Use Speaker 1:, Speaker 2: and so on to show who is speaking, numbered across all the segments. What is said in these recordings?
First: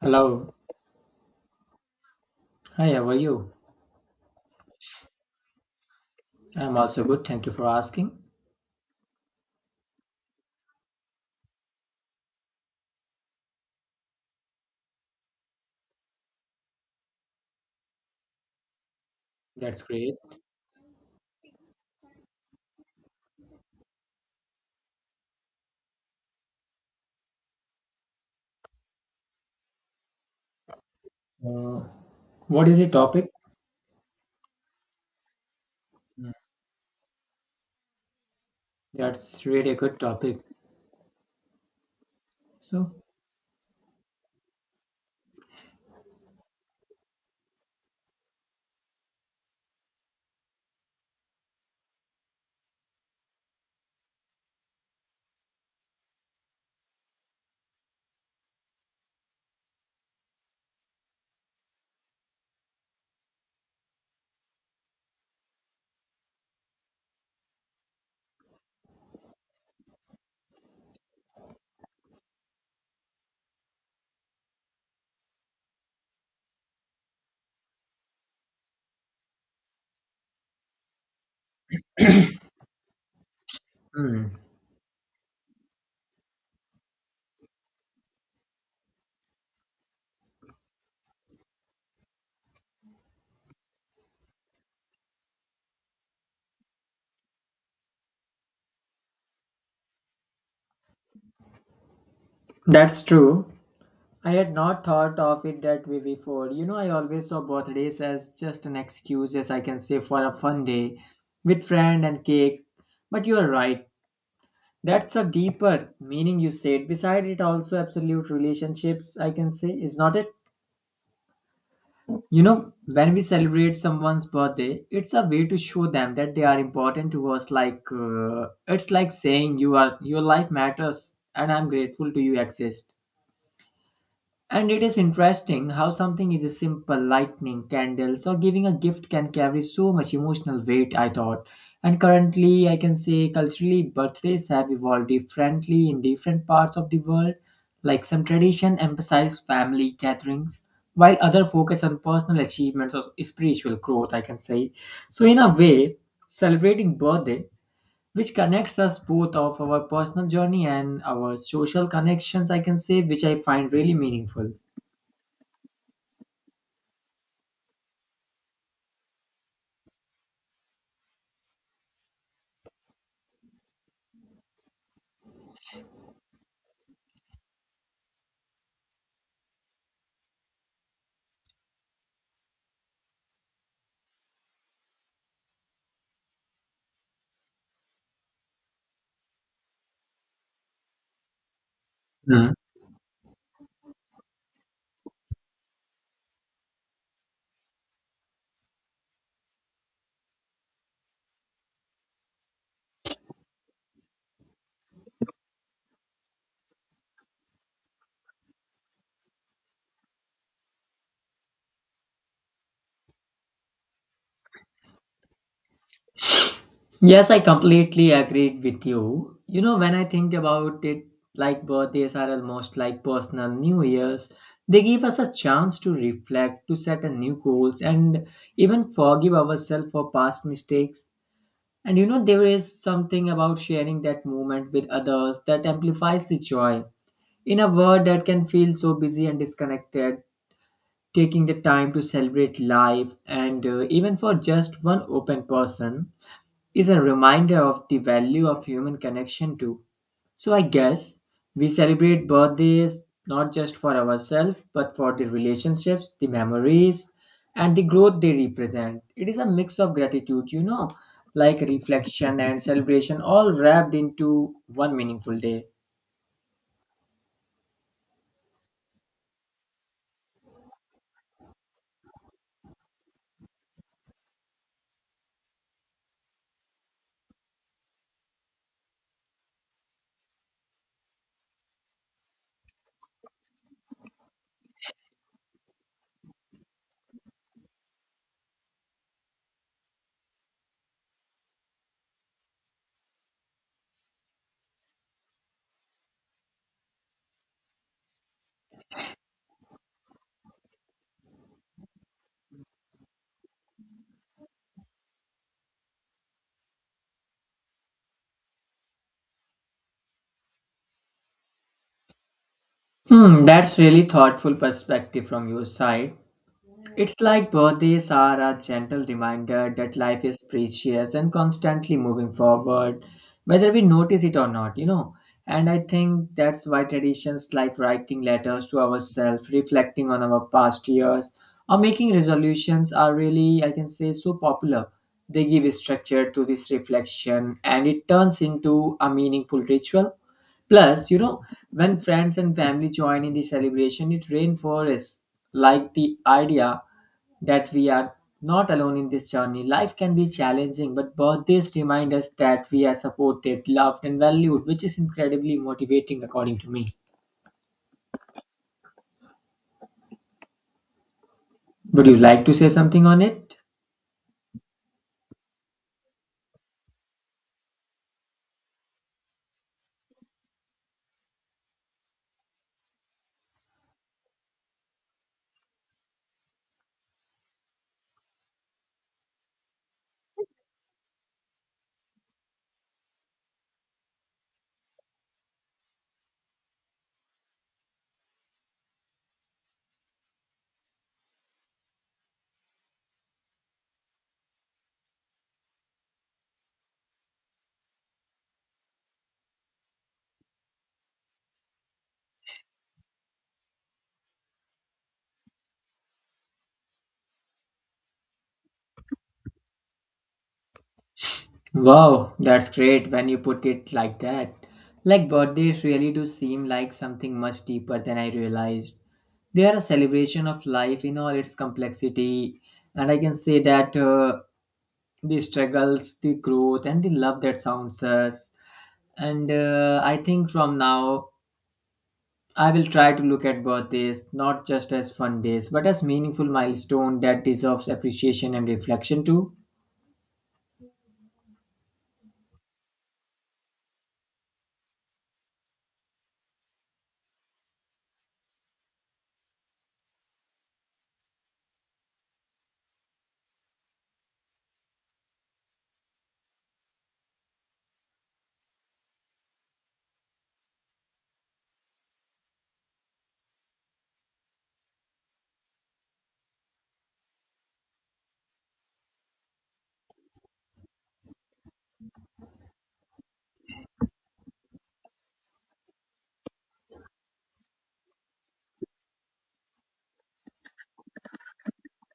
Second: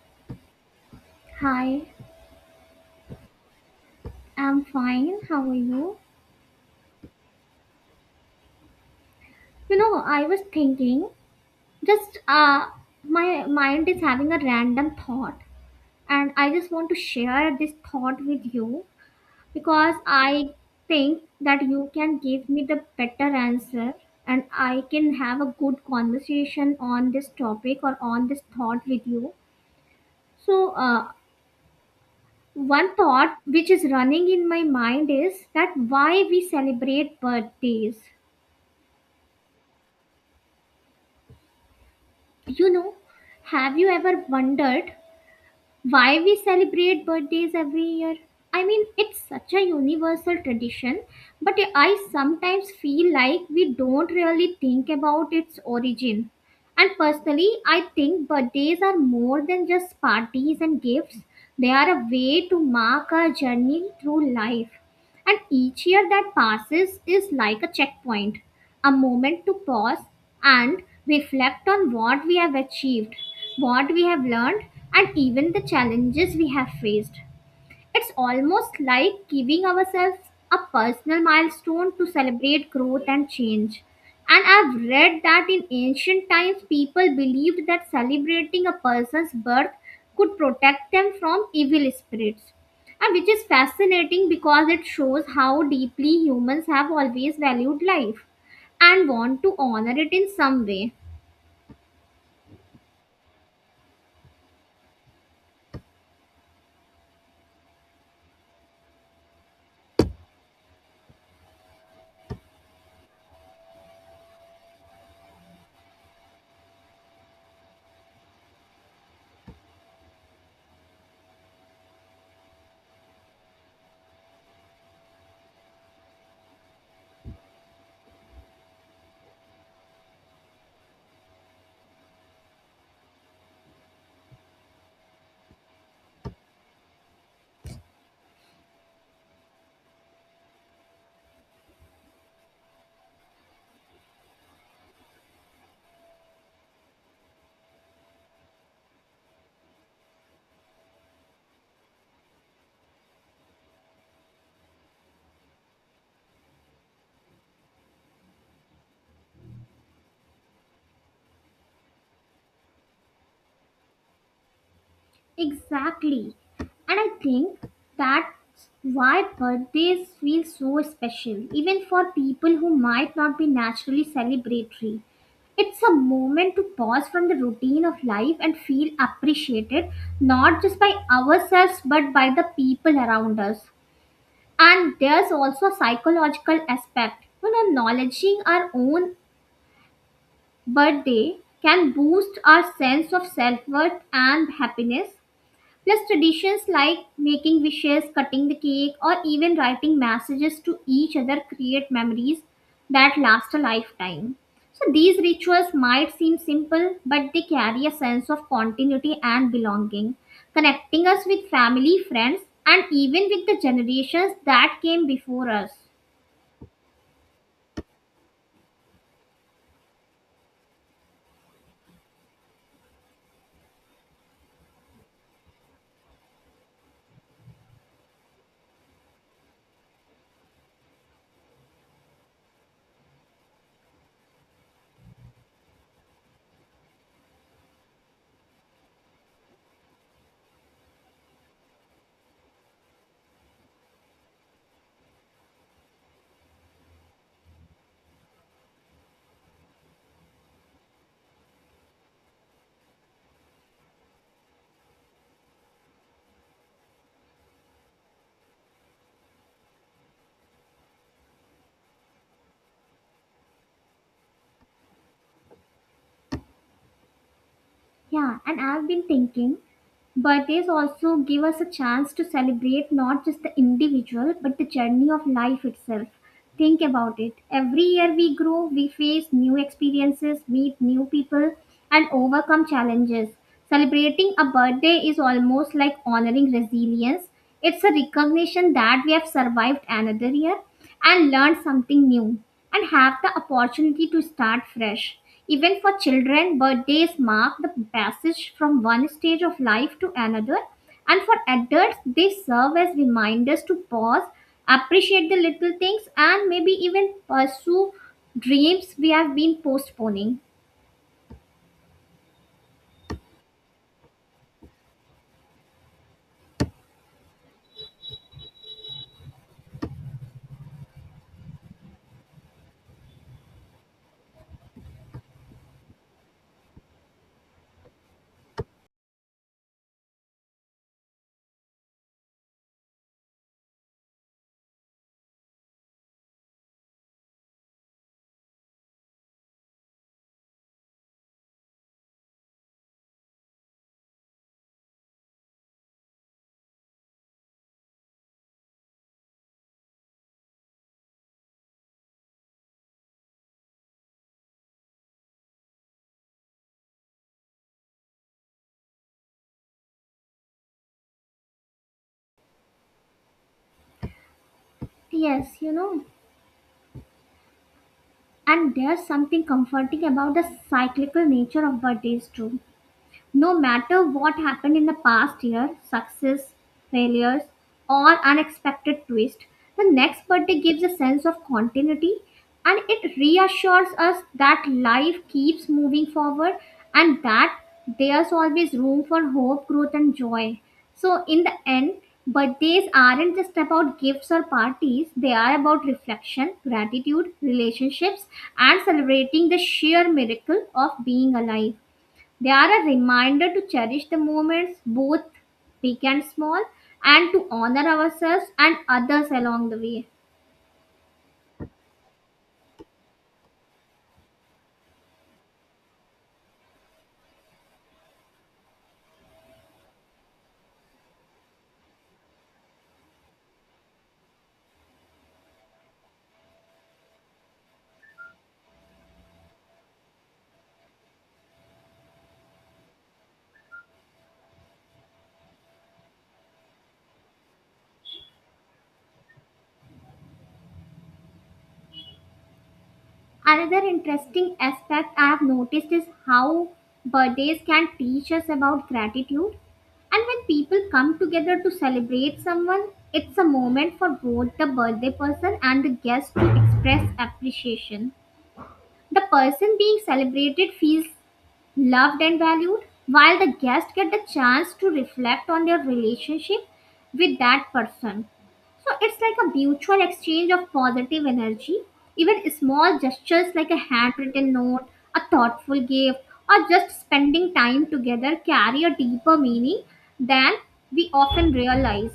Speaker 1: Hello.
Speaker 2: Hi,
Speaker 1: Hi, how are you?
Speaker 2: I'm fine. How are you?
Speaker 1: I'm also good. Thank you for asking.
Speaker 2: You know, I was thinking, just my mind is having a random thought, and I just want to share this thought with you
Speaker 1: That's
Speaker 2: because
Speaker 1: great.
Speaker 2: I think that you can give me the better answer, and I can have a good conversation on this topic or on this thought with you. So, uh,
Speaker 1: Uh, what is the
Speaker 2: One
Speaker 1: topic?
Speaker 2: thought which is running in my mind is that why
Speaker 1: Hmm.
Speaker 2: we celebrate birthdays.
Speaker 1: That's really a good topic.
Speaker 2: You know,
Speaker 1: So,
Speaker 2: have you ever wondered why we celebrate birthdays every year? I mean, it's such a universal tradition, but I sometimes feel like we don't really think about its origin. And personally, I think birthdays are more than just parties and gifts, they are a way to mark our journey through life. And each year that passes is like a checkpoint, a moment to pause and reflect on what we have achieved, what we have learned, and even the challenges we have faced. It's almost like giving ourselves a personal milestone to celebrate growth and change.
Speaker 1: hmm,
Speaker 2: And I've read that in ancient times, people believed that celebrating a person's birth could protect them from evil spirits. And which is fascinating because it shows how deeply humans have always valued life and want to honor it in some way.
Speaker 1: that's true. I had not thought of it that way before. You know, I always saw birthdays as just an excuse, as I can say, for a fun day with friend and cake. But you are right. That's a deeper meaning you said. Beside it, also absolute relationships, I can say, is not it? You know, when we celebrate someone's birthday, it's a way to show them that they are important to us. Like it's like saying you are your life matters, and I'm grateful to you exist. And it is interesting how something is a simple lightning, candles, or giving a gift can carry so much emotional weight, I thought. And currently, I can say culturally, birthdays have evolved differently in different parts of the world. Like some tradition emphasize family gatherings, while other focus on personal achievements or spiritual growth, I can say. So, in a way, celebrating birthday, which connects us both of our personal journey and our social connections, I can say, which I find really meaningful.
Speaker 2: Exactly. And I think that's why birthdays feel so special, even for people who might not be naturally celebratory. It's a moment to pause from the routine of life and feel appreciated, not just by ourselves, but by the people around us. And there's also a psychological aspect. You know, acknowledging our own birthday can boost
Speaker 1: Mm.
Speaker 2: our sense of self worth and happiness. Plus, traditions like making wishes, cutting the cake, or even writing messages to each other create memories that last a lifetime. So, these rituals might seem simple, but they carry a sense of continuity and belonging, connecting us with family, friends, and even with the generations that came before us.
Speaker 1: Yes, I completely agreed with you. You know, when I think about it, like birthdays are almost like personal New Year's. They give us a chance to reflect, to set a new goals, and even forgive ourselves for past mistakes. And you know, there is something about sharing that moment with others that amplifies the joy. In a world that can feel so busy and disconnected, taking the time to celebrate life and even for just one open person is a reminder of the value of human connection too. So I guess we celebrate birthdays not just for ourselves but for the relationships, the memories, and the growth they represent. It is a mix of gratitude, you know, like reflection and celebration all wrapped into one meaningful day.
Speaker 2: Yeah, and I've been thinking birthdays also give us a chance to celebrate not just the individual but the journey of life itself. Think about it. Every year we grow, we face new experiences, meet new people, and overcome challenges. Celebrating a birthday is almost like honoring resilience. It's a recognition that we have survived another year and learned something new and have the opportunity to start fresh. Even for children, birthdays mark the passage from one stage of life to another, and for adults, they serve as reminders to pause, appreciate the little things, and maybe even pursue dreams we have been postponing.
Speaker 1: Hmm, that's really thoughtful perspective from your side. It's like birthdays are a gentle reminder that life is precious and constantly moving forward, whether we notice it or not, you know. And I think that's why traditions like writing letters to ourselves, reflecting on our past years, or making resolutions are really, I can say, so popular. They give structure to this reflection and it turns into a meaningful ritual. Plus, you know, when friends and family join in the celebration, it reinforces like the idea that we are not alone in this journey. Life can be challenging, but birthdays remind us that we are supported, loved, and valued, which is incredibly motivating, according to me. Would you like to say something on it?
Speaker 2: Yes, you know, and there's something comforting about the cyclical nature of birthdays, too. No matter what happened in the past year, success, failures, or unexpected twist, the next birthday gives a sense of continuity and it reassures us that life keeps moving forward and that there's always room for hope, growth, and joy. So, in the end, birthdays aren't just about gifts or parties, they are about reflection, gratitude, relationships, and celebrating the sheer miracle of being alive. They are a reminder to cherish the moments, both big and small, and to honor ourselves and others along the way.
Speaker 1: Wow, that's great when you put it like that. Like birthdays really do seem like something much deeper than I realized. They are a celebration of life in all its complexity, and I can say that the struggles, the growth, and the love that surrounds us. And I think from now, I will try to look at birthdays not just as fun days, but as meaningful milestone that deserves appreciation and reflection too.
Speaker 2: Another interesting aspect I have noticed is how birthdays can teach us about gratitude. And when people come together to celebrate someone, it's a moment for both the birthday person and the guest to express appreciation. The person being celebrated feels loved and valued, while the guests get the chance to reflect on their relationship with that person. So it's like a mutual exchange of positive energy. Even small gestures like a handwritten note, a thoughtful gift, or just spending time together carry a deeper meaning than we often realize.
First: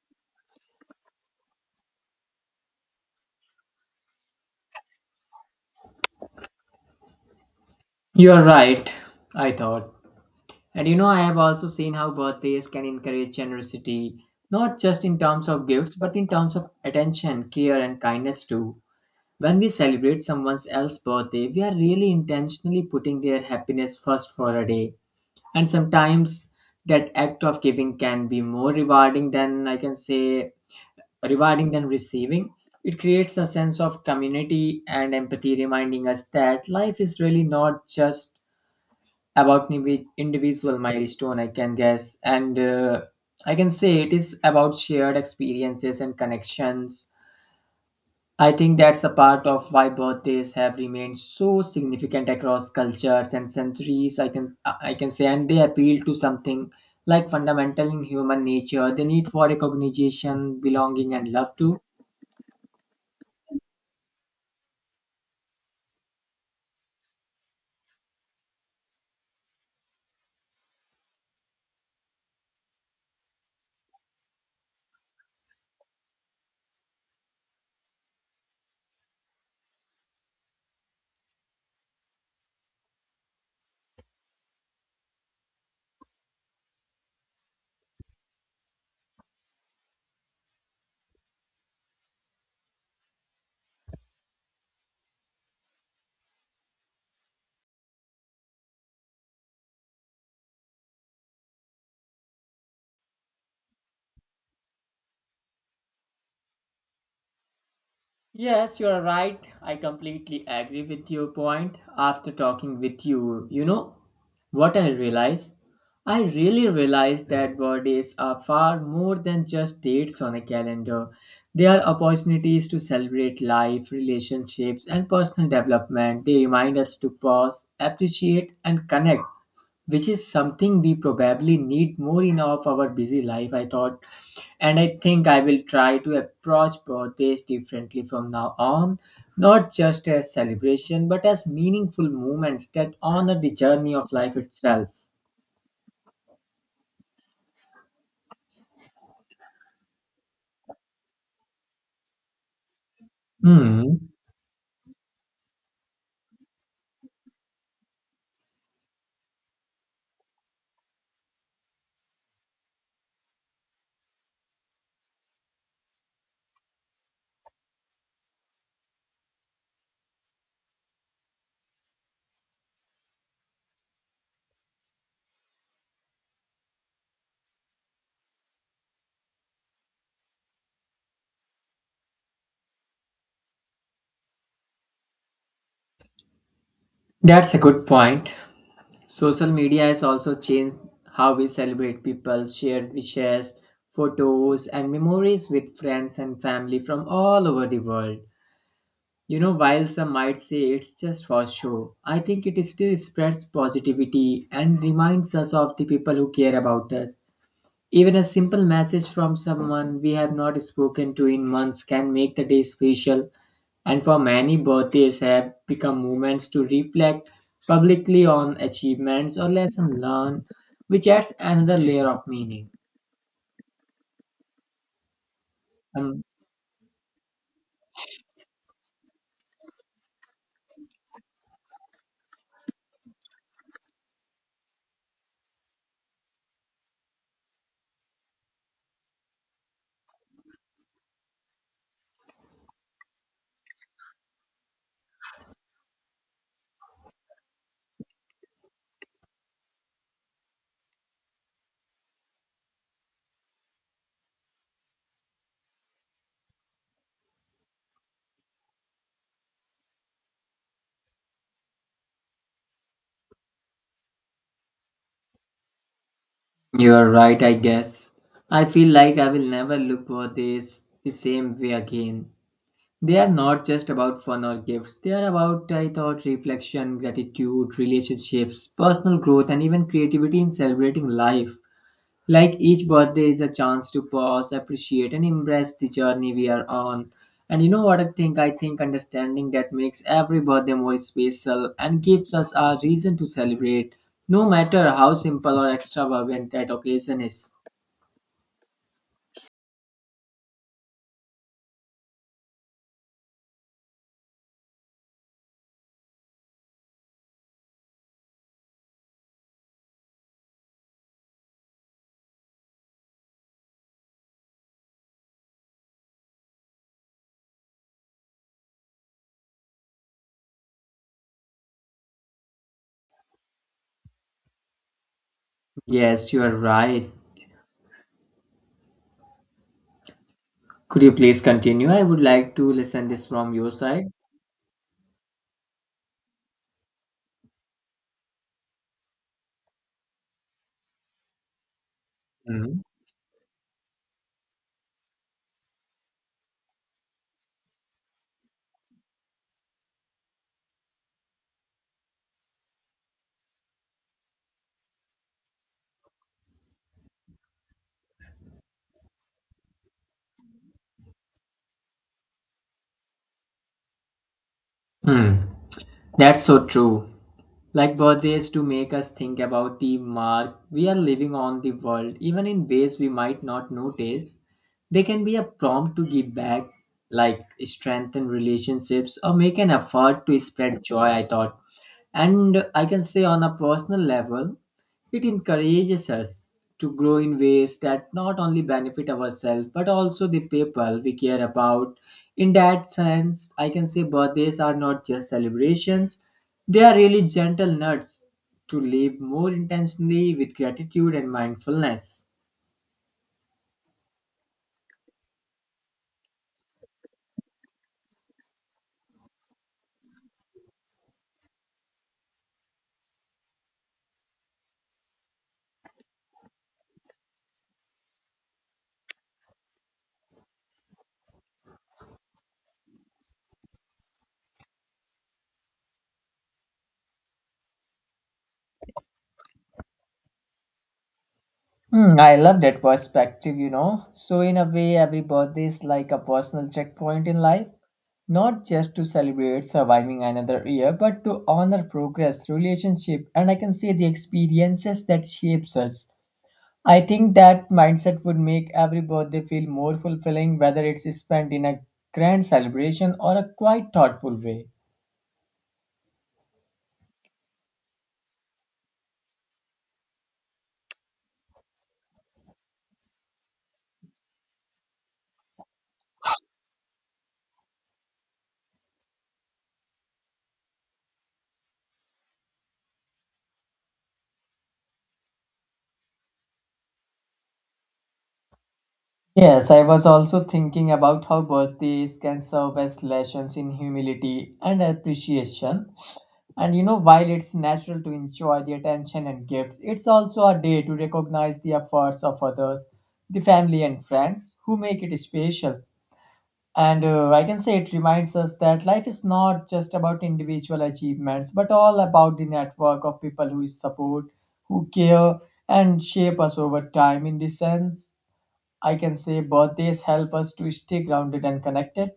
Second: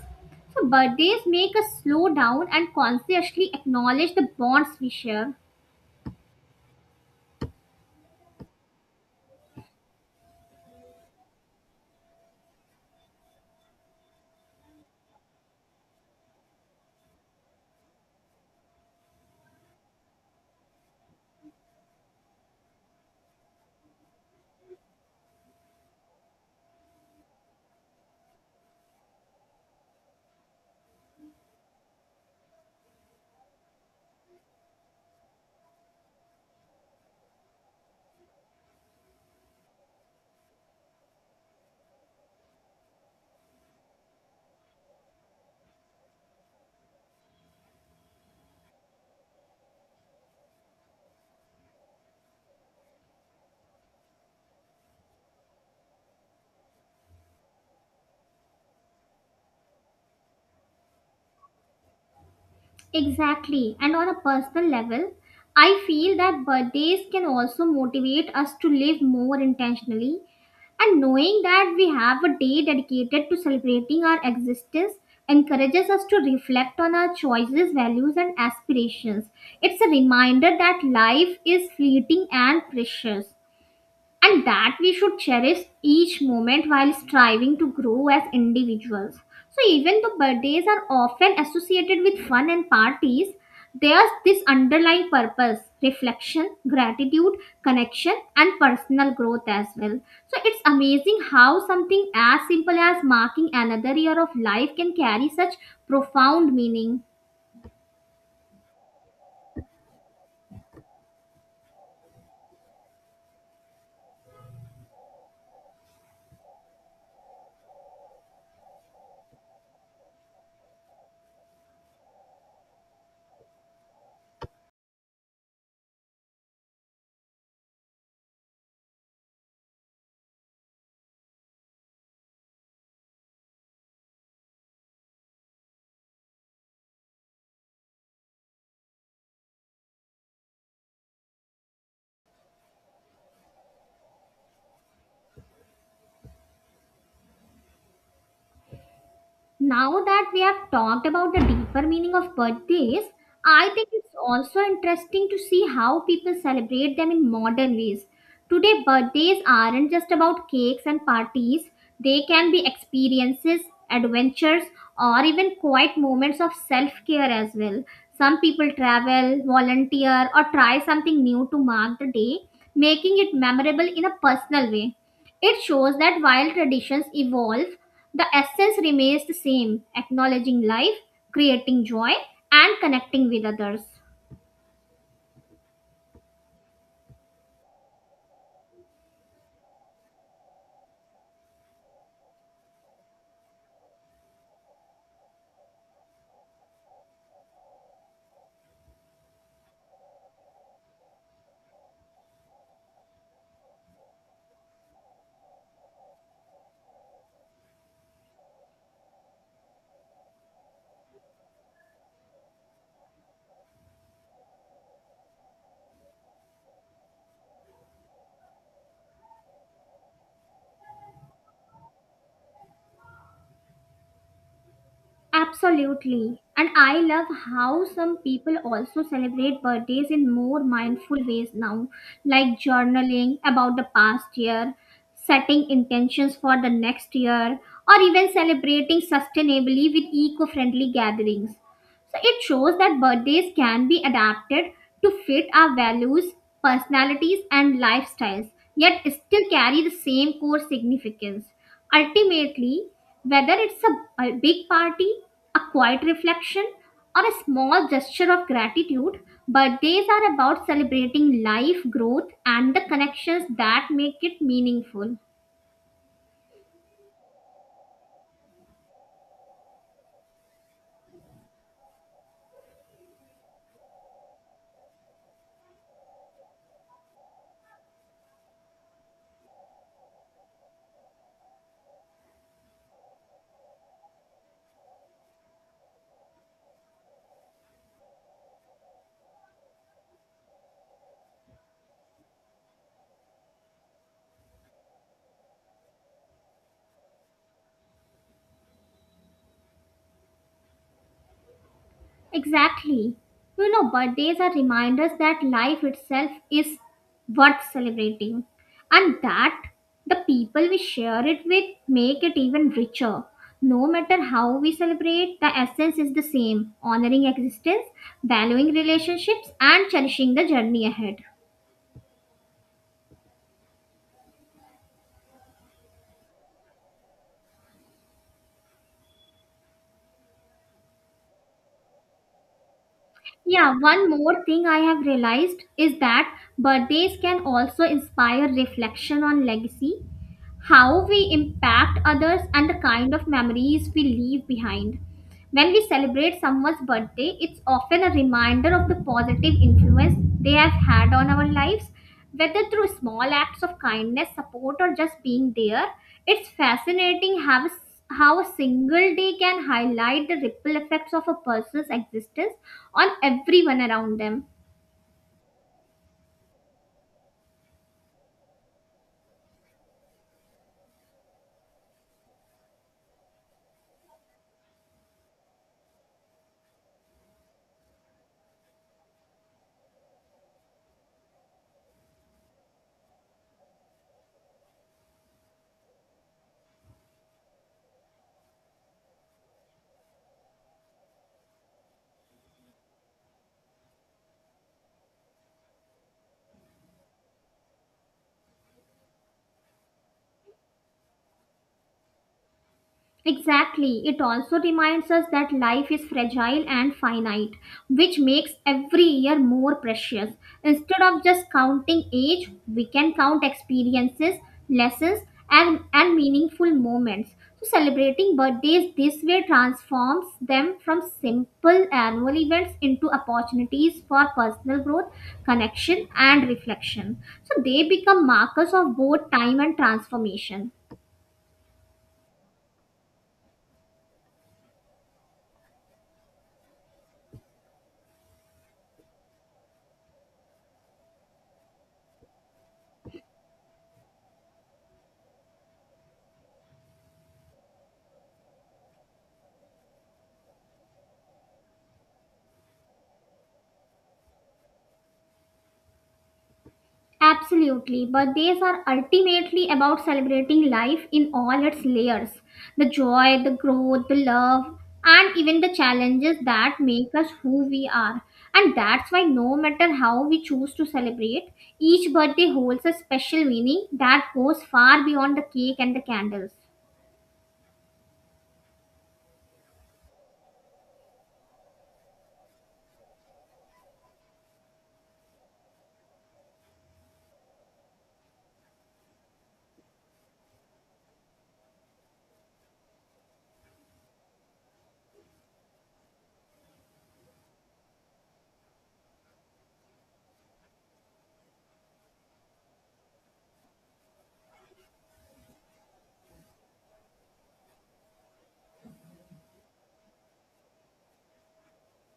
Speaker 2: So birthdays make us slow down and consciously acknowledge the bonds we share.
Speaker 1: You are right, I thought. And you know, I have also seen how birthdays can encourage generosity, not just in terms of gifts, but in terms of attention, care, and kindness too. When we celebrate someone else's birthday, we are really intentionally putting their happiness first for a day, and sometimes that act of giving can be more rewarding than I can say, rewarding than receiving. It creates a sense of community and empathy, reminding us that life is really not just about individual milestone, I can guess. And I can say it is about shared experiences and connections. I think that's a part of why birthdays have remained so significant across cultures and centuries. I can say, and they appeal to something like fundamental in human nature, the need for recognition, belonging, and love too.
Speaker 2: Exactly. And on a personal level, I feel that birthdays can also motivate us to live more intentionally. And knowing that we have a day dedicated to celebrating our existence encourages us to reflect on our choices, values, and aspirations. It's a reminder that life is fleeting and precious and that we should cherish each moment while striving to grow as individuals. So, even though birthdays are often associated with fun and parties, there's this underlying purpose, reflection, gratitude, connection, and personal growth as well. So, it's amazing how something as simple as marking another year of life can carry such profound meaning.
Speaker 1: Yes, you are right. I completely agree with your point. After talking with you, you know what I realized? I really realized that birthdays are far more than just dates on a calendar. They are opportunities to celebrate life, relationships, and personal development. They remind us to pause, appreciate, and connect, which is something we probably need more in of our busy life, I thought. And I think I will try to approach birthdays differently from now on, not just as celebration but as meaningful moments that honor the journey of life itself.
Speaker 2: Now that we have talked about the deeper meaning of birthdays, I think
Speaker 1: Hmm,
Speaker 2: it's also interesting to see how people celebrate them in modern ways. Today, birthdays aren't just about cakes and parties, they can be experiences, adventures, or even quiet moments of self care as well. Some people travel, volunteer, or try something new to mark the day, making it memorable in a personal way. It shows that while traditions evolve, the essence remains the same, acknowledging life, creating joy, and connecting with others.
Speaker 1: that's a good point. Social media has also changed how we celebrate. People share wishes, photos and memories with friends and family from all over the world. You know, while some might say it's just for show, I think it still spreads positivity and reminds us of the people who care about us. Even a simple message from someone we have not spoken to in months can make the day special, and for many, birthdays have become moments to reflect publicly on achievements or lessons learned, which adds another layer of meaning. Um,
Speaker 2: Absolutely. And I love how some people also celebrate birthdays in more mindful ways now, like journaling about the past year, setting intentions for the next year, or even celebrating sustainably with eco friendly gatherings. So it shows that birthdays can be adapted to fit our values, personalities, and lifestyles, yet still carry the same core significance. Ultimately, whether it's a big party, a quiet reflection, or a small gesture of gratitude, birthdays are about celebrating life, growth, and the connections that make it meaningful.
Speaker 1: you're right, I guess. I feel like I will never look for this the same way again. They are not just about fun or gifts. They are about, I thought, reflection, gratitude, relationships, personal growth, and even creativity in celebrating life. Like each birthday is a chance to pause, appreciate, and embrace the journey we are on. And you know what I think? I think understanding that makes every birthday more special and gives us a reason to celebrate, no matter how simple or extravagant that occasion is.
Speaker 2: Exactly. You know, birthdays are reminders that life itself is worth celebrating and that the people we share it with make it even richer. No matter how we celebrate, the essence is the same, honoring existence, valuing relationships, and cherishing the journey ahead.
Speaker 1: Yes, you are right. Could you please continue? I would like to listen this from your
Speaker 2: Yeah, one
Speaker 1: side.
Speaker 2: more thing I have realized is that birthdays can also inspire reflection on legacy, how we impact others, and the
Speaker 1: Mhm.
Speaker 2: kind of memories we leave behind. When we celebrate someone's birthday, it's often a reminder of the positive influence they have had on our lives, whether through small acts of kindness, support, or just being there. It's fascinating how, how a single day can highlight the ripple effects of a person's existence on everyone around them.
Speaker 1: Hmm, that's so true. Like birthdays to make us think about the mark we are living on the world, even in ways we might not notice. They can be a prompt to give back, like strengthen relationships or make an effort to spread joy, I thought. And I can say on a personal level, it encourages us to grow in ways that not only benefit ourselves but also the people we care about. In that sense, I can say birthdays are not just celebrations, they are really gentle nuts to live more intentionally with gratitude and mindfulness.
Speaker 2: Exactly. It also reminds us that life is fragile and finite, which makes every year more precious. Instead of just counting age, we can count experiences, lessons, and meaningful moments. So, celebrating birthdays this way transforms them from simple annual events into opportunities for personal growth, connection, and reflection. So, they become markers of both time and transformation.
Speaker 1: Hmm, I love that perspective, you know. So, in a way, every birthday is like a personal checkpoint in life, not just to celebrate surviving another year, but to honor progress, relationship, and I can say the experiences that shapes us. I think that mindset would make every birthday feel more fulfilling, whether it's spent in a grand celebration or a quite thoughtful way.
Speaker 2: Absolutely, birthdays are ultimately about celebrating life in all its layers, the joy, the growth, the love, and even the challenges that make us who we are. And that's why, no matter how we choose to celebrate, each birthday holds a special meaning that goes far beyond the cake and the candles.
Speaker 1: Yes, I was also thinking about how birthdays can serve as lessons in humility and appreciation. And you know, while it's natural to enjoy the attention and gifts, it's also a day to recognize the efforts of others, the family and friends who make it special. And I can say it reminds us that life is not just about individual achievements, but all about the network of people who support, who care, and shape us over time. In this sense, I can say birthdays help us to stay grounded and connected.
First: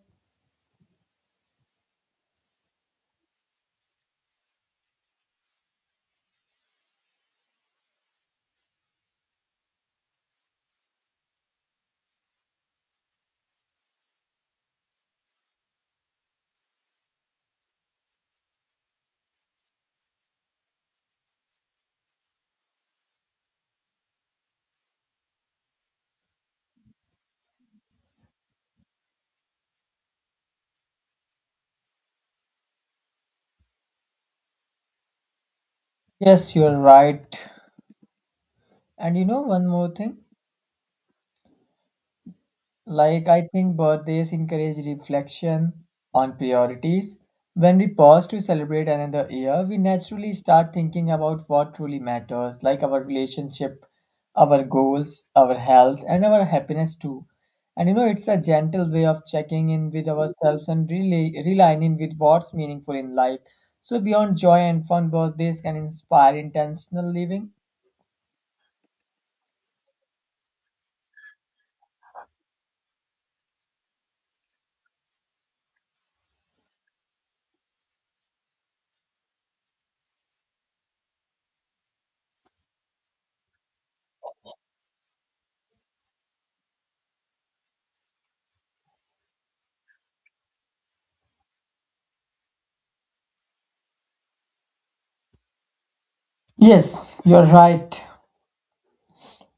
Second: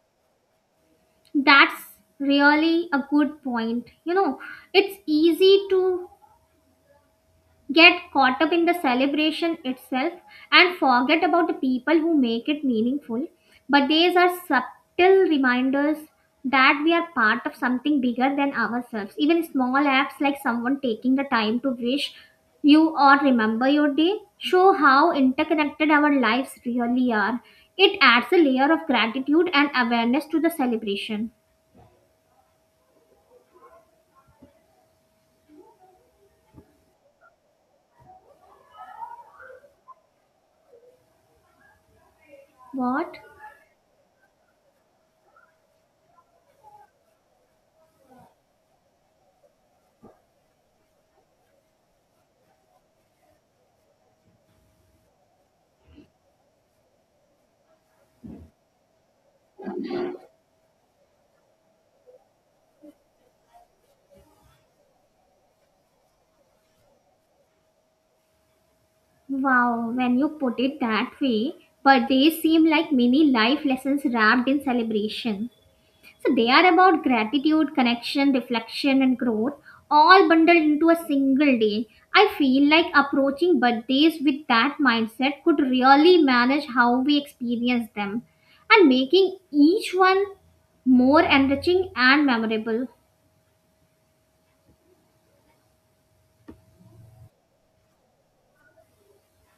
Speaker 2: That's really a good point. You know, it's easy to get caught up in the celebration itself and forget about the people who make it meaningful. But these are subtle reminders that we are part of something bigger than ourselves. Even small acts like someone taking the time to wish you or remember your day show how interconnected our lives really are. It adds a layer of gratitude and awareness to the celebration.
Speaker 1: Yes, you're right. And you know, one more thing.
Speaker 2: What?
Speaker 1: Like, I think birthdays encourage reflection on priorities. When we pause to celebrate another year, we naturally start thinking about what truly matters, like our relationship, our goals, our health, and our happiness too. And you know, it's a gentle way of checking in with ourselves and really realigning with what's meaningful in life. So, beyond joy and fun, birthdays can inspire intentional living.
Speaker 2: Wow, when you put it that way, but they seem like mini life lessons wrapped in celebration. So they are about gratitude, connection, reflection, and growth, all bundled into a single day. I feel like approaching birthdays with that mindset could really manage how we experience them and making each one more enriching and memorable.
Speaker 1: Yes, you're right.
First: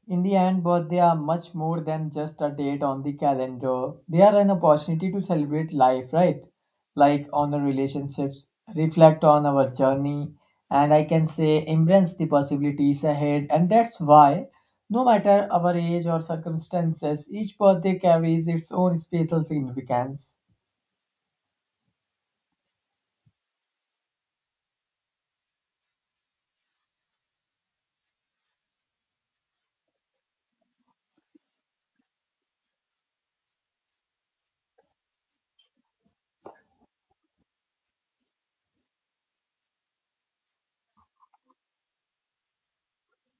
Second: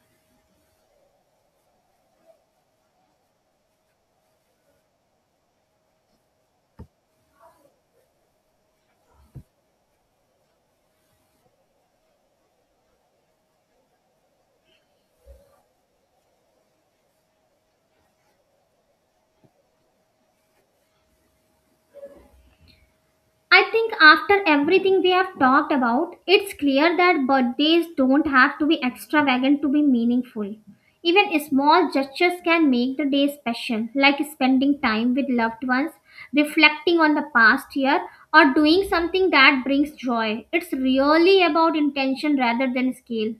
Speaker 1: In the end, birthday are much more than just a date on the calendar. They are an opportunity to celebrate life, right? Like honor relationships, reflect on our journey, and I can say embrace the possibilities ahead. And that's why, no matter our age or circumstances, each birthday carries its own special significance.
Speaker 2: I think after everything we have talked about, it's clear that birthdays don't have to be extravagant to be meaningful. Even small gestures can make the day special, like spending time with loved ones, reflecting on the past year, or doing something that brings joy. It's really about intention rather than scale.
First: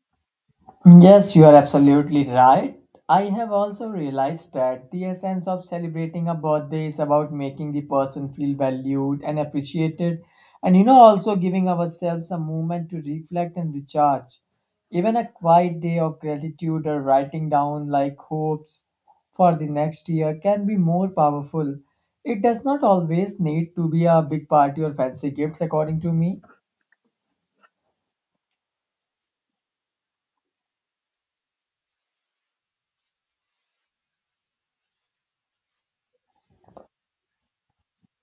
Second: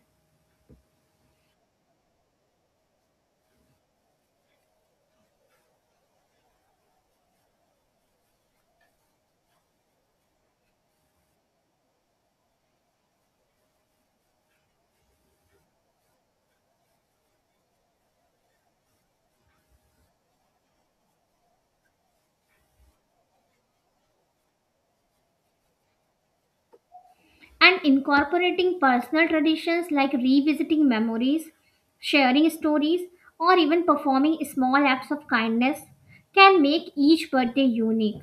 Speaker 1: Yes, you are absolutely right. I have also realized that the essence of celebrating a birthday is about making the person feel valued and appreciated, and you know, also giving ourselves a moment to reflect and recharge. Even a quiet day of gratitude or writing down like hopes for the next year can be more powerful. It does not always need to be a big party or fancy gifts, according to me.
Speaker 2: And incorporating personal traditions like revisiting memories, sharing stories, or even performing small acts of kindness can make each birthday unique.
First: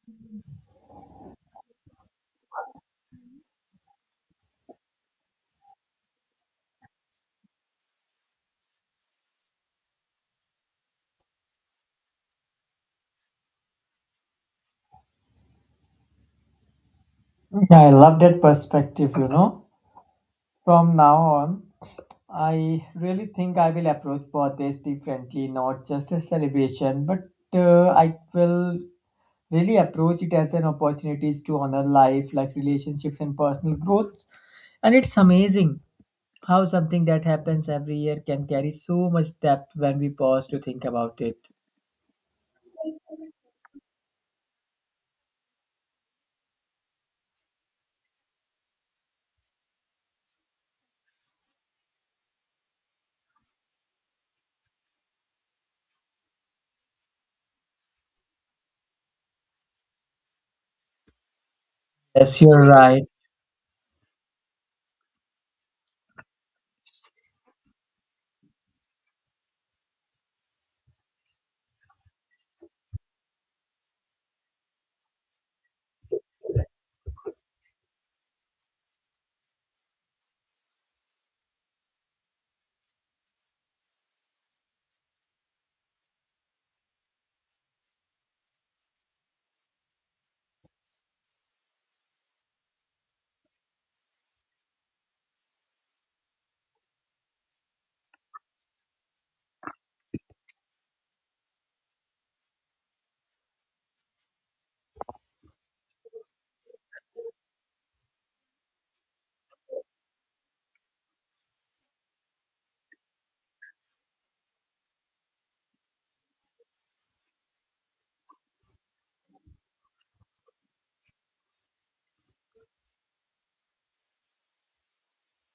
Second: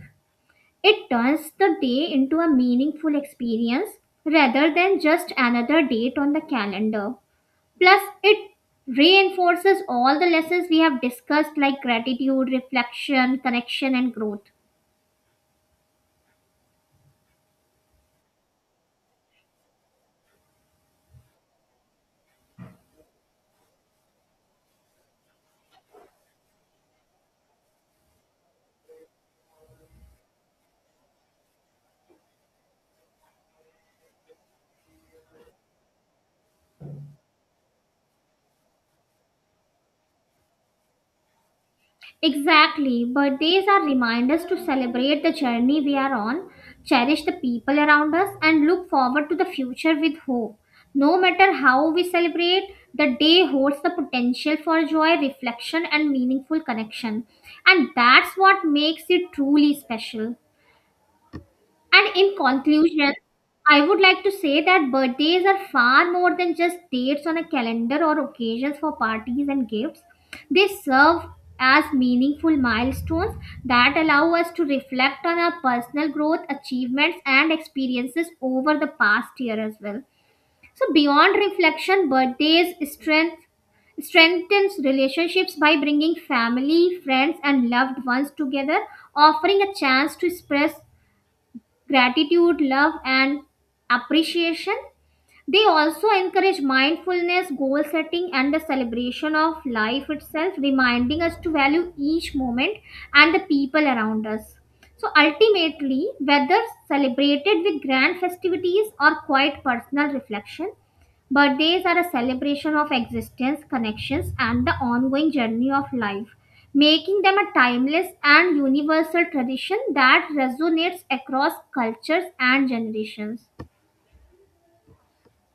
Speaker 2: It turns the day into a meaningful experience rather than just another date on the calendar. Plus, it reinforces all the lessons we have discussed like gratitude, reflection, connection, and growth.
Speaker 1: I love that perspective, you know. From now on, I really think I will approach birthdays differently, not just a celebration, but I will really approach it as an opportunity to honor life, like relationships and personal growth. And it's amazing how something that happens every year can carry so much depth when we pause to think about it.
Speaker 2: Exactly, birthdays are reminders to celebrate the journey we are on, cherish the people around us, and look forward to the future with hope. No matter how we celebrate, the day holds the potential for joy, reflection, and meaningful connection. And that's what makes it truly special. And in
Speaker 1: Yes, you're right.
Speaker 2: conclusion, I would like to say that birthdays are far more than just dates on a calendar or occasions for parties and gifts. They serve as meaningful milestones that allow us to reflect on our personal growth, achievements, and experiences over the past year as well. So, beyond reflection, strengthens relationships by bringing family, friends, and loved ones together, offering a chance to express gratitude, love, and appreciation. They also encourage mindfulness, goal setting, and the celebration of life itself, reminding us to value each moment and the people around us. So ultimately, whether celebrated with grand festivities or quiet personal reflection, birthdays are a celebration of existence, connections, and the ongoing journey of life, making them a timeless and universal tradition that resonates across cultures and generations.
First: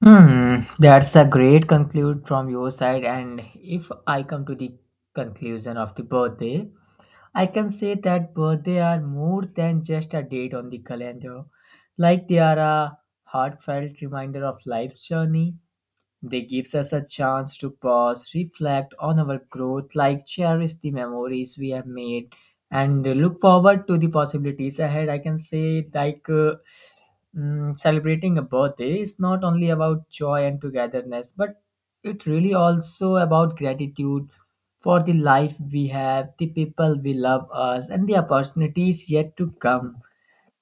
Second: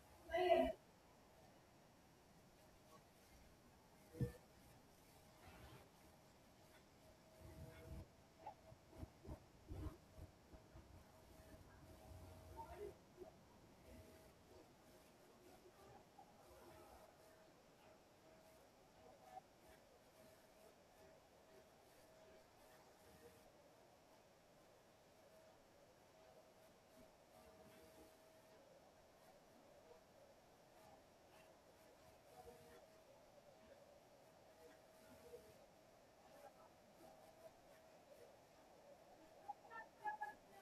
Speaker 1: Hmm, that's a great conclude from your side. And if I come to the conclusion of the birthday, I can say that birthday are more than just a date on the calendar. Like they are a heartfelt reminder of life's journey. They gives us a chance to pause, reflect on our growth, like cherish the memories we have made and look forward to the possibilities ahead. I can say like Mm, Celebrating a birthday is not only about joy and togetherness, but it really also about gratitude for the life we have, the people we love us, and the opportunities yet to come.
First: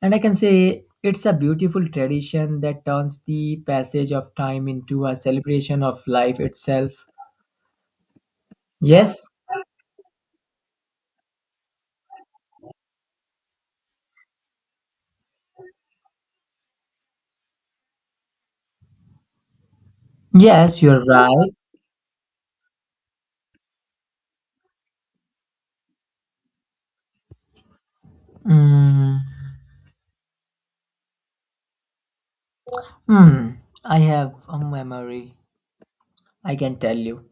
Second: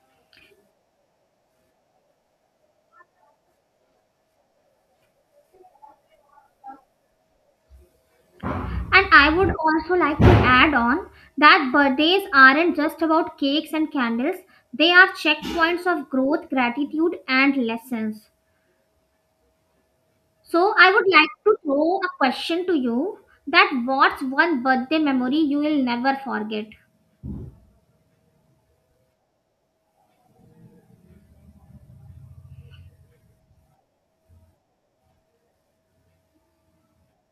Speaker 1: And I can say it's a beautiful tradition that turns the passage of time into a celebration of life itself.
Speaker 2: And
Speaker 1: Yes,
Speaker 2: I would also like to add on that birthdays aren't just about cakes and candles, they are checkpoints of growth, gratitude, and lessons. So,
Speaker 1: yes,
Speaker 2: I
Speaker 1: you're
Speaker 2: would like
Speaker 1: right.
Speaker 2: to throw a question to you: that what's one birthday memory you will never forget?
Speaker 1: Mm, hmm, I have a memory, I can tell you.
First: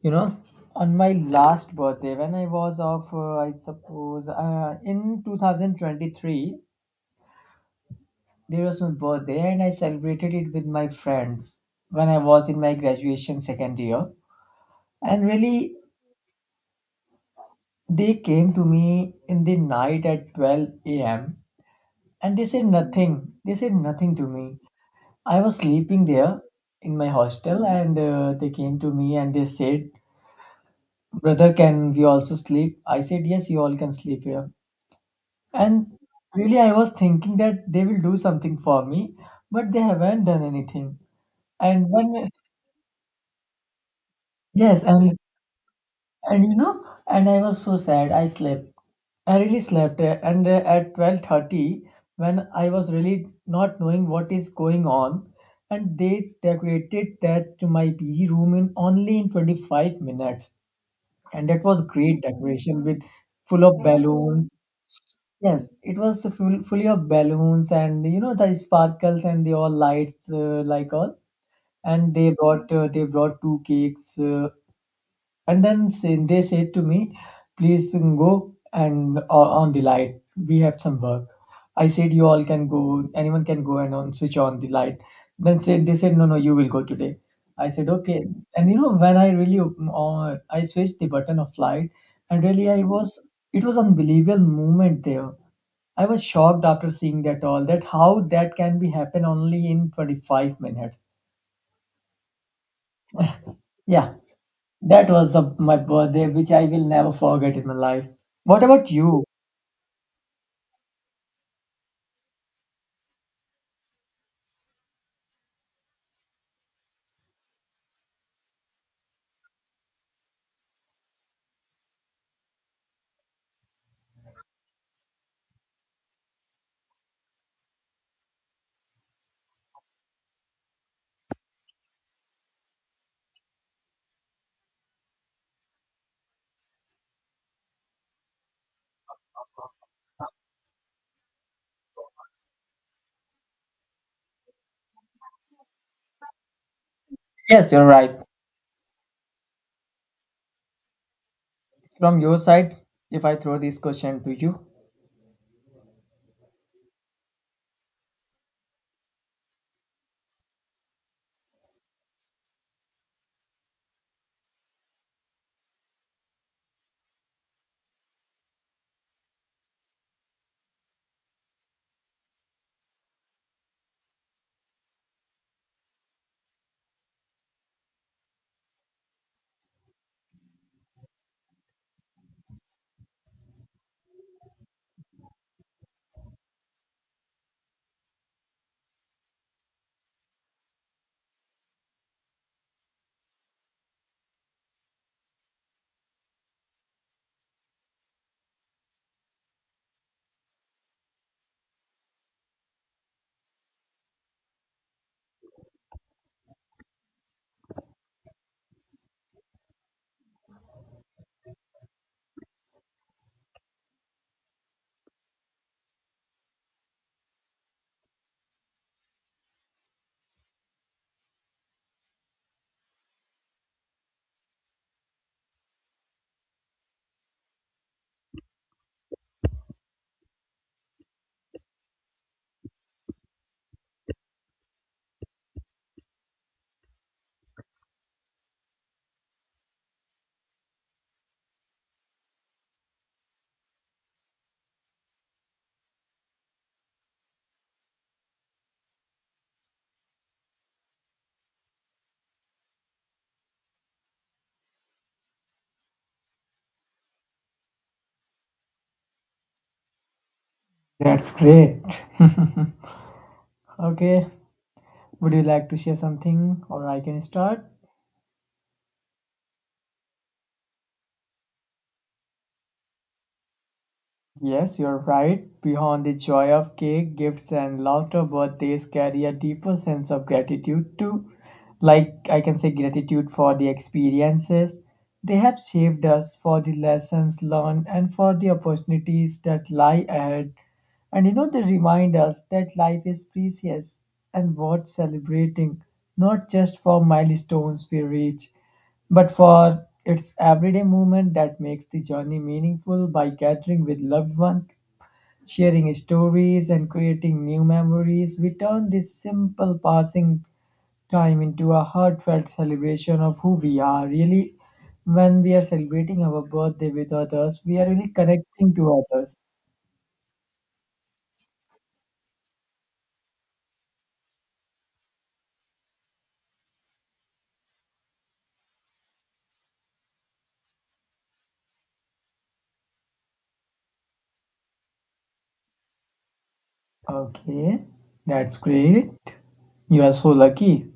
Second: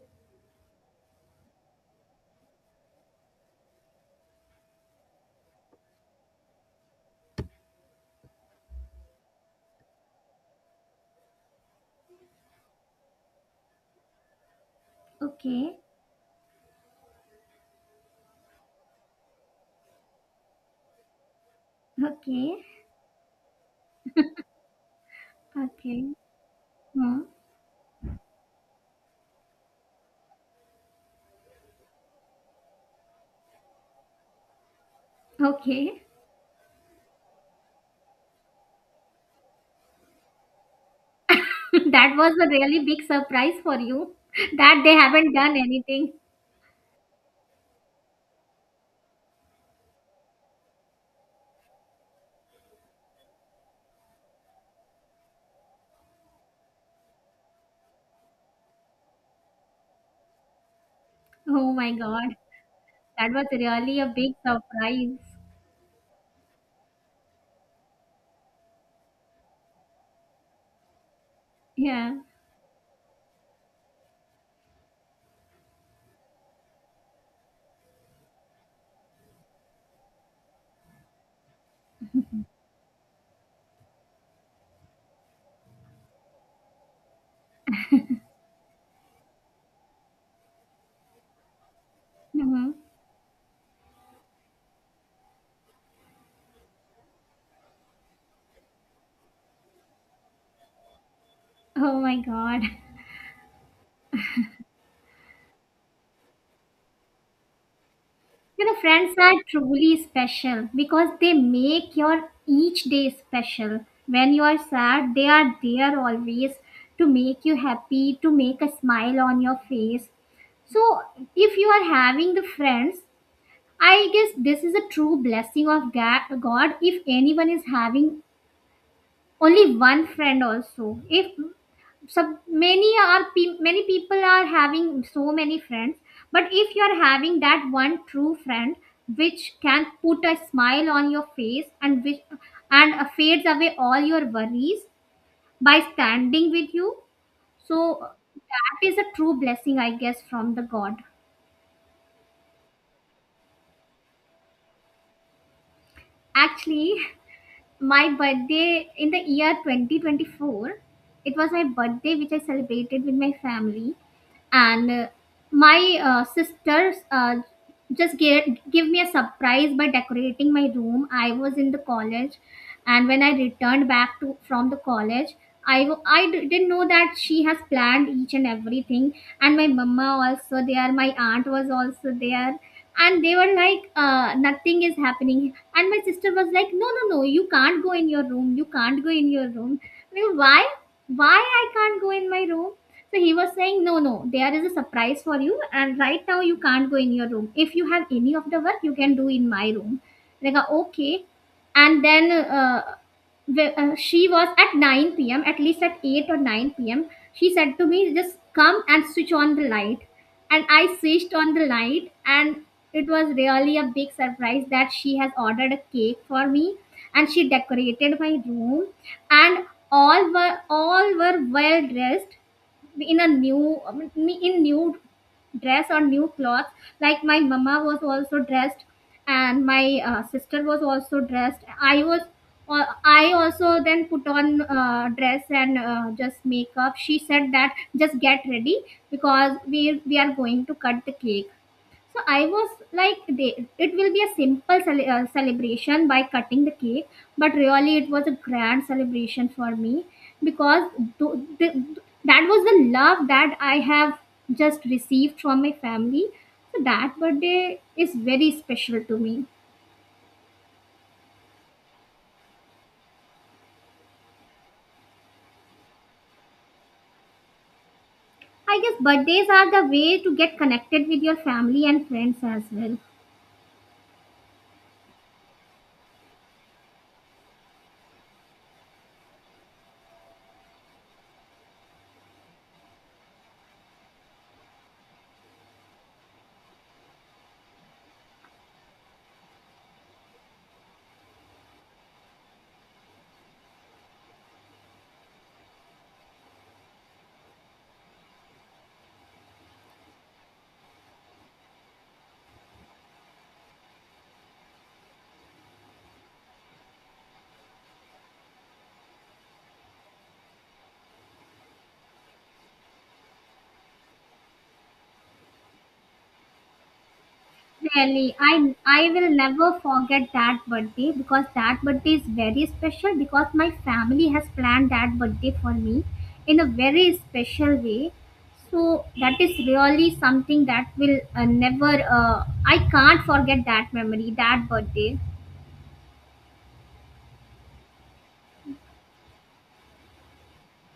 Speaker 1: You know, on my last birthday, when I was of, I suppose, in 2023, there was my birthday and I celebrated it with my friends when I was in my graduation second year. And really,
Speaker 2: Okay,
Speaker 1: they came to me in the night at 12 a.m. and they said
Speaker 2: okay,
Speaker 1: nothing. They said nothing to me. I was
Speaker 2: okay,
Speaker 1: sleeping there in my
Speaker 2: hmm,
Speaker 1: hostel and they came to me and they said, "Brother, can we also sleep?" I said, "Yes, you all can sleep here." And
Speaker 2: okay.
Speaker 1: really, I was thinking that they will do something for me, but they haven't done anything. And
Speaker 2: That
Speaker 1: when,
Speaker 2: was a really big surprise for you, that
Speaker 1: yes,
Speaker 2: they
Speaker 1: and
Speaker 2: haven't done anything.
Speaker 1: and you know, and I was so sad. I slept. I really slept, and at 12:30, when I was really not knowing what is going on, and they decorated that to my PG room in only in 25 minutes, and that
Speaker 2: Oh
Speaker 1: was
Speaker 2: my
Speaker 1: great
Speaker 2: God,
Speaker 1: decoration with
Speaker 2: that was
Speaker 1: full of
Speaker 2: really a big
Speaker 1: balloons.
Speaker 2: surprise.
Speaker 1: Yes, it was full, fully of balloons and you know the sparkles and the all lights like all, and
Speaker 2: Yeah.
Speaker 1: they brought two cakes, and they said to me, please go and on the light, we have some work. I said, you all can go, anyone can go and on switch on the light. Then said They said, no no, you will go today. I said okay. And you know, when I really I switched the button of light, and really
Speaker 2: Mhm.
Speaker 1: I was, it was unbelievable moment there. I was shocked after seeing that all that, how that can be happen only in 25 minutes.
Speaker 2: Oh my God.
Speaker 1: Yeah, that was a, my birthday, which I will never forget in my life. What
Speaker 2: You know,
Speaker 1: about
Speaker 2: friends
Speaker 1: you?
Speaker 2: are truly special because they make your each day special. When you are sad, they are there always to make you happy, to make a smile on your face. So, if you are having the friends, I guess this is a true blessing of God if anyone is having only one friend also. If so many are many people are having so many friends, but if you are having that one true friend which can put a smile on your face and which and fades away all your worries by standing with you,
Speaker 1: Yes, you're
Speaker 2: so
Speaker 1: right.
Speaker 2: that is a true blessing, I guess, from the God.
Speaker 1: From your side, if I throw this question to you,
Speaker 2: Actually, my birthday in the year 2024, it was my birthday which I celebrated with my family, and my sisters just give me a surprise by decorating my room. I was in the college, and when I returned back to from the college, I w- I d- didn't know that she has planned each and everything, and my mama also there, my aunt was also there, and they were like nothing is happening, and my sister was like, no, no, no, you can't go in your room, you can't go in your room. I mean, why I can't go in my room? So he was saying, no, no, there is a surprise for you, and right now you can't go in your room. If you have any of the work, you can do in my room. Like, okay. And then she was at 9 p.m, at least at 8 or 9 p.m, she said to me just come and switch on the light. And I switched on the light, and it was really a big surprise that she has ordered a cake for me, and she decorated my room. And all were, all were well dressed in a new, in new dress or new clothes. Like, my mama was also dressed, and my sister was also dressed. I was, I also then put on dress, and just makeup. She said that just get ready because we are going to cut the cake. So I was like, they, it will be a simple celebration by cutting the cake, but really it was a grand celebration for me because th- th- that was the love that I have just received from my family. So that birthday is very special to me.
Speaker 1: that's great. Okay, would you like to share something, or I can start?
Speaker 2: I guess birthdays are the way to get connected with your family and friends as well.
Speaker 1: Yes, you're right. Beyond the joy of cake, gifts, and laughter, birthdays carry a deeper sense of gratitude too. Like, I can say gratitude for the experiences they have shaped us, for the lessons learned, and for the opportunities that lie ahead. And you know, they remind us that life is precious and worth celebrating, not just for milestones we reach, but for its everyday moment that makes the journey meaningful by gathering with loved ones, sharing stories and creating new memories, we turn this simple passing time into a heartfelt celebration of who we are. Really, when we are celebrating our birthday with others, we are really
Speaker 2: Really,
Speaker 1: connecting
Speaker 2: I
Speaker 1: to
Speaker 2: I will
Speaker 1: others.
Speaker 2: never forget that birthday because that birthday is very special because my family has planned that birthday for me in a very special way. So that is really something that will never. Uh, I can't forget that memory, that birthday.
Speaker 1: Okay, that's great. You are so lucky.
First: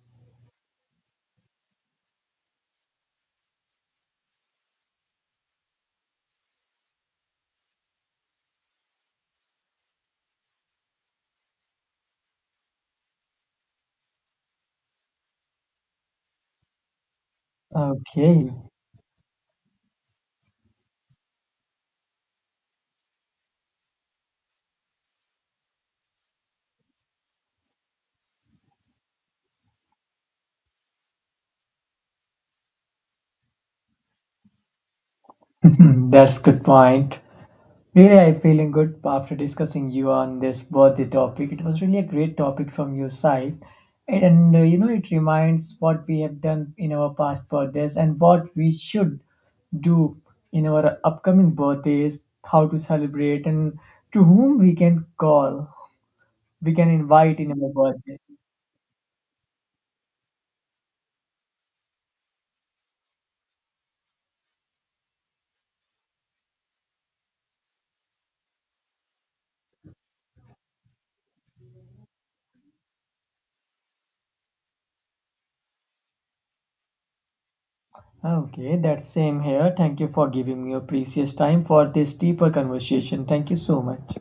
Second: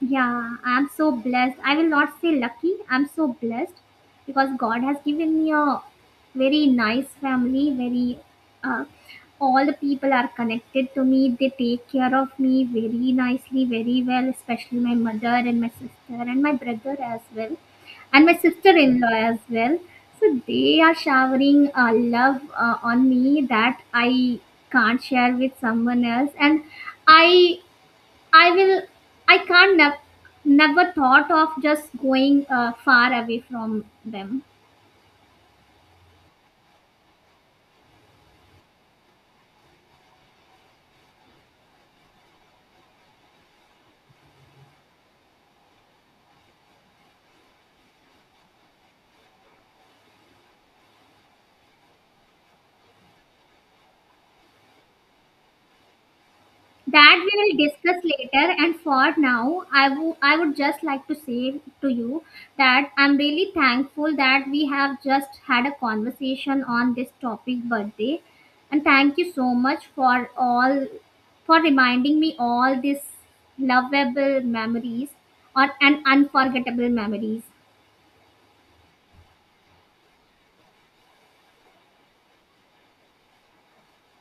Speaker 2: Yeah, I'm so blessed. I will not say lucky. I'm so blessed because God has given me a very nice family. Very, uh, all the people are connected to me. They take care of me very nicely, very well. Especially my mother and my sister and my brother as well, and my
Speaker 1: Okay,
Speaker 2: sister-in-law as well. So they are showering love on me that I can't share with someone else, and I I will. I can't. Never thought of just going far away from them.
Speaker 1: that's good point. Really, I'm feeling good after discussing you on this birthday topic. It was really a great topic from your side. And you know, it reminds what we have done in our past birthdays and what we should do in our upcoming birthdays, how to celebrate, and to whom we can call, we can
Speaker 2: That we
Speaker 1: invite in
Speaker 2: will
Speaker 1: our
Speaker 2: discuss
Speaker 1: birthday.
Speaker 2: later. And for now, I would just like to say to you that I'm really thankful that we have just had a conversation on this topic birthday, and thank you so much for all, for reminding me all these lovable memories or and unforgettable memories.
Speaker 1: Okay, that's same here. Thank you for giving me your precious time for this deeper conversation. Thank you so much.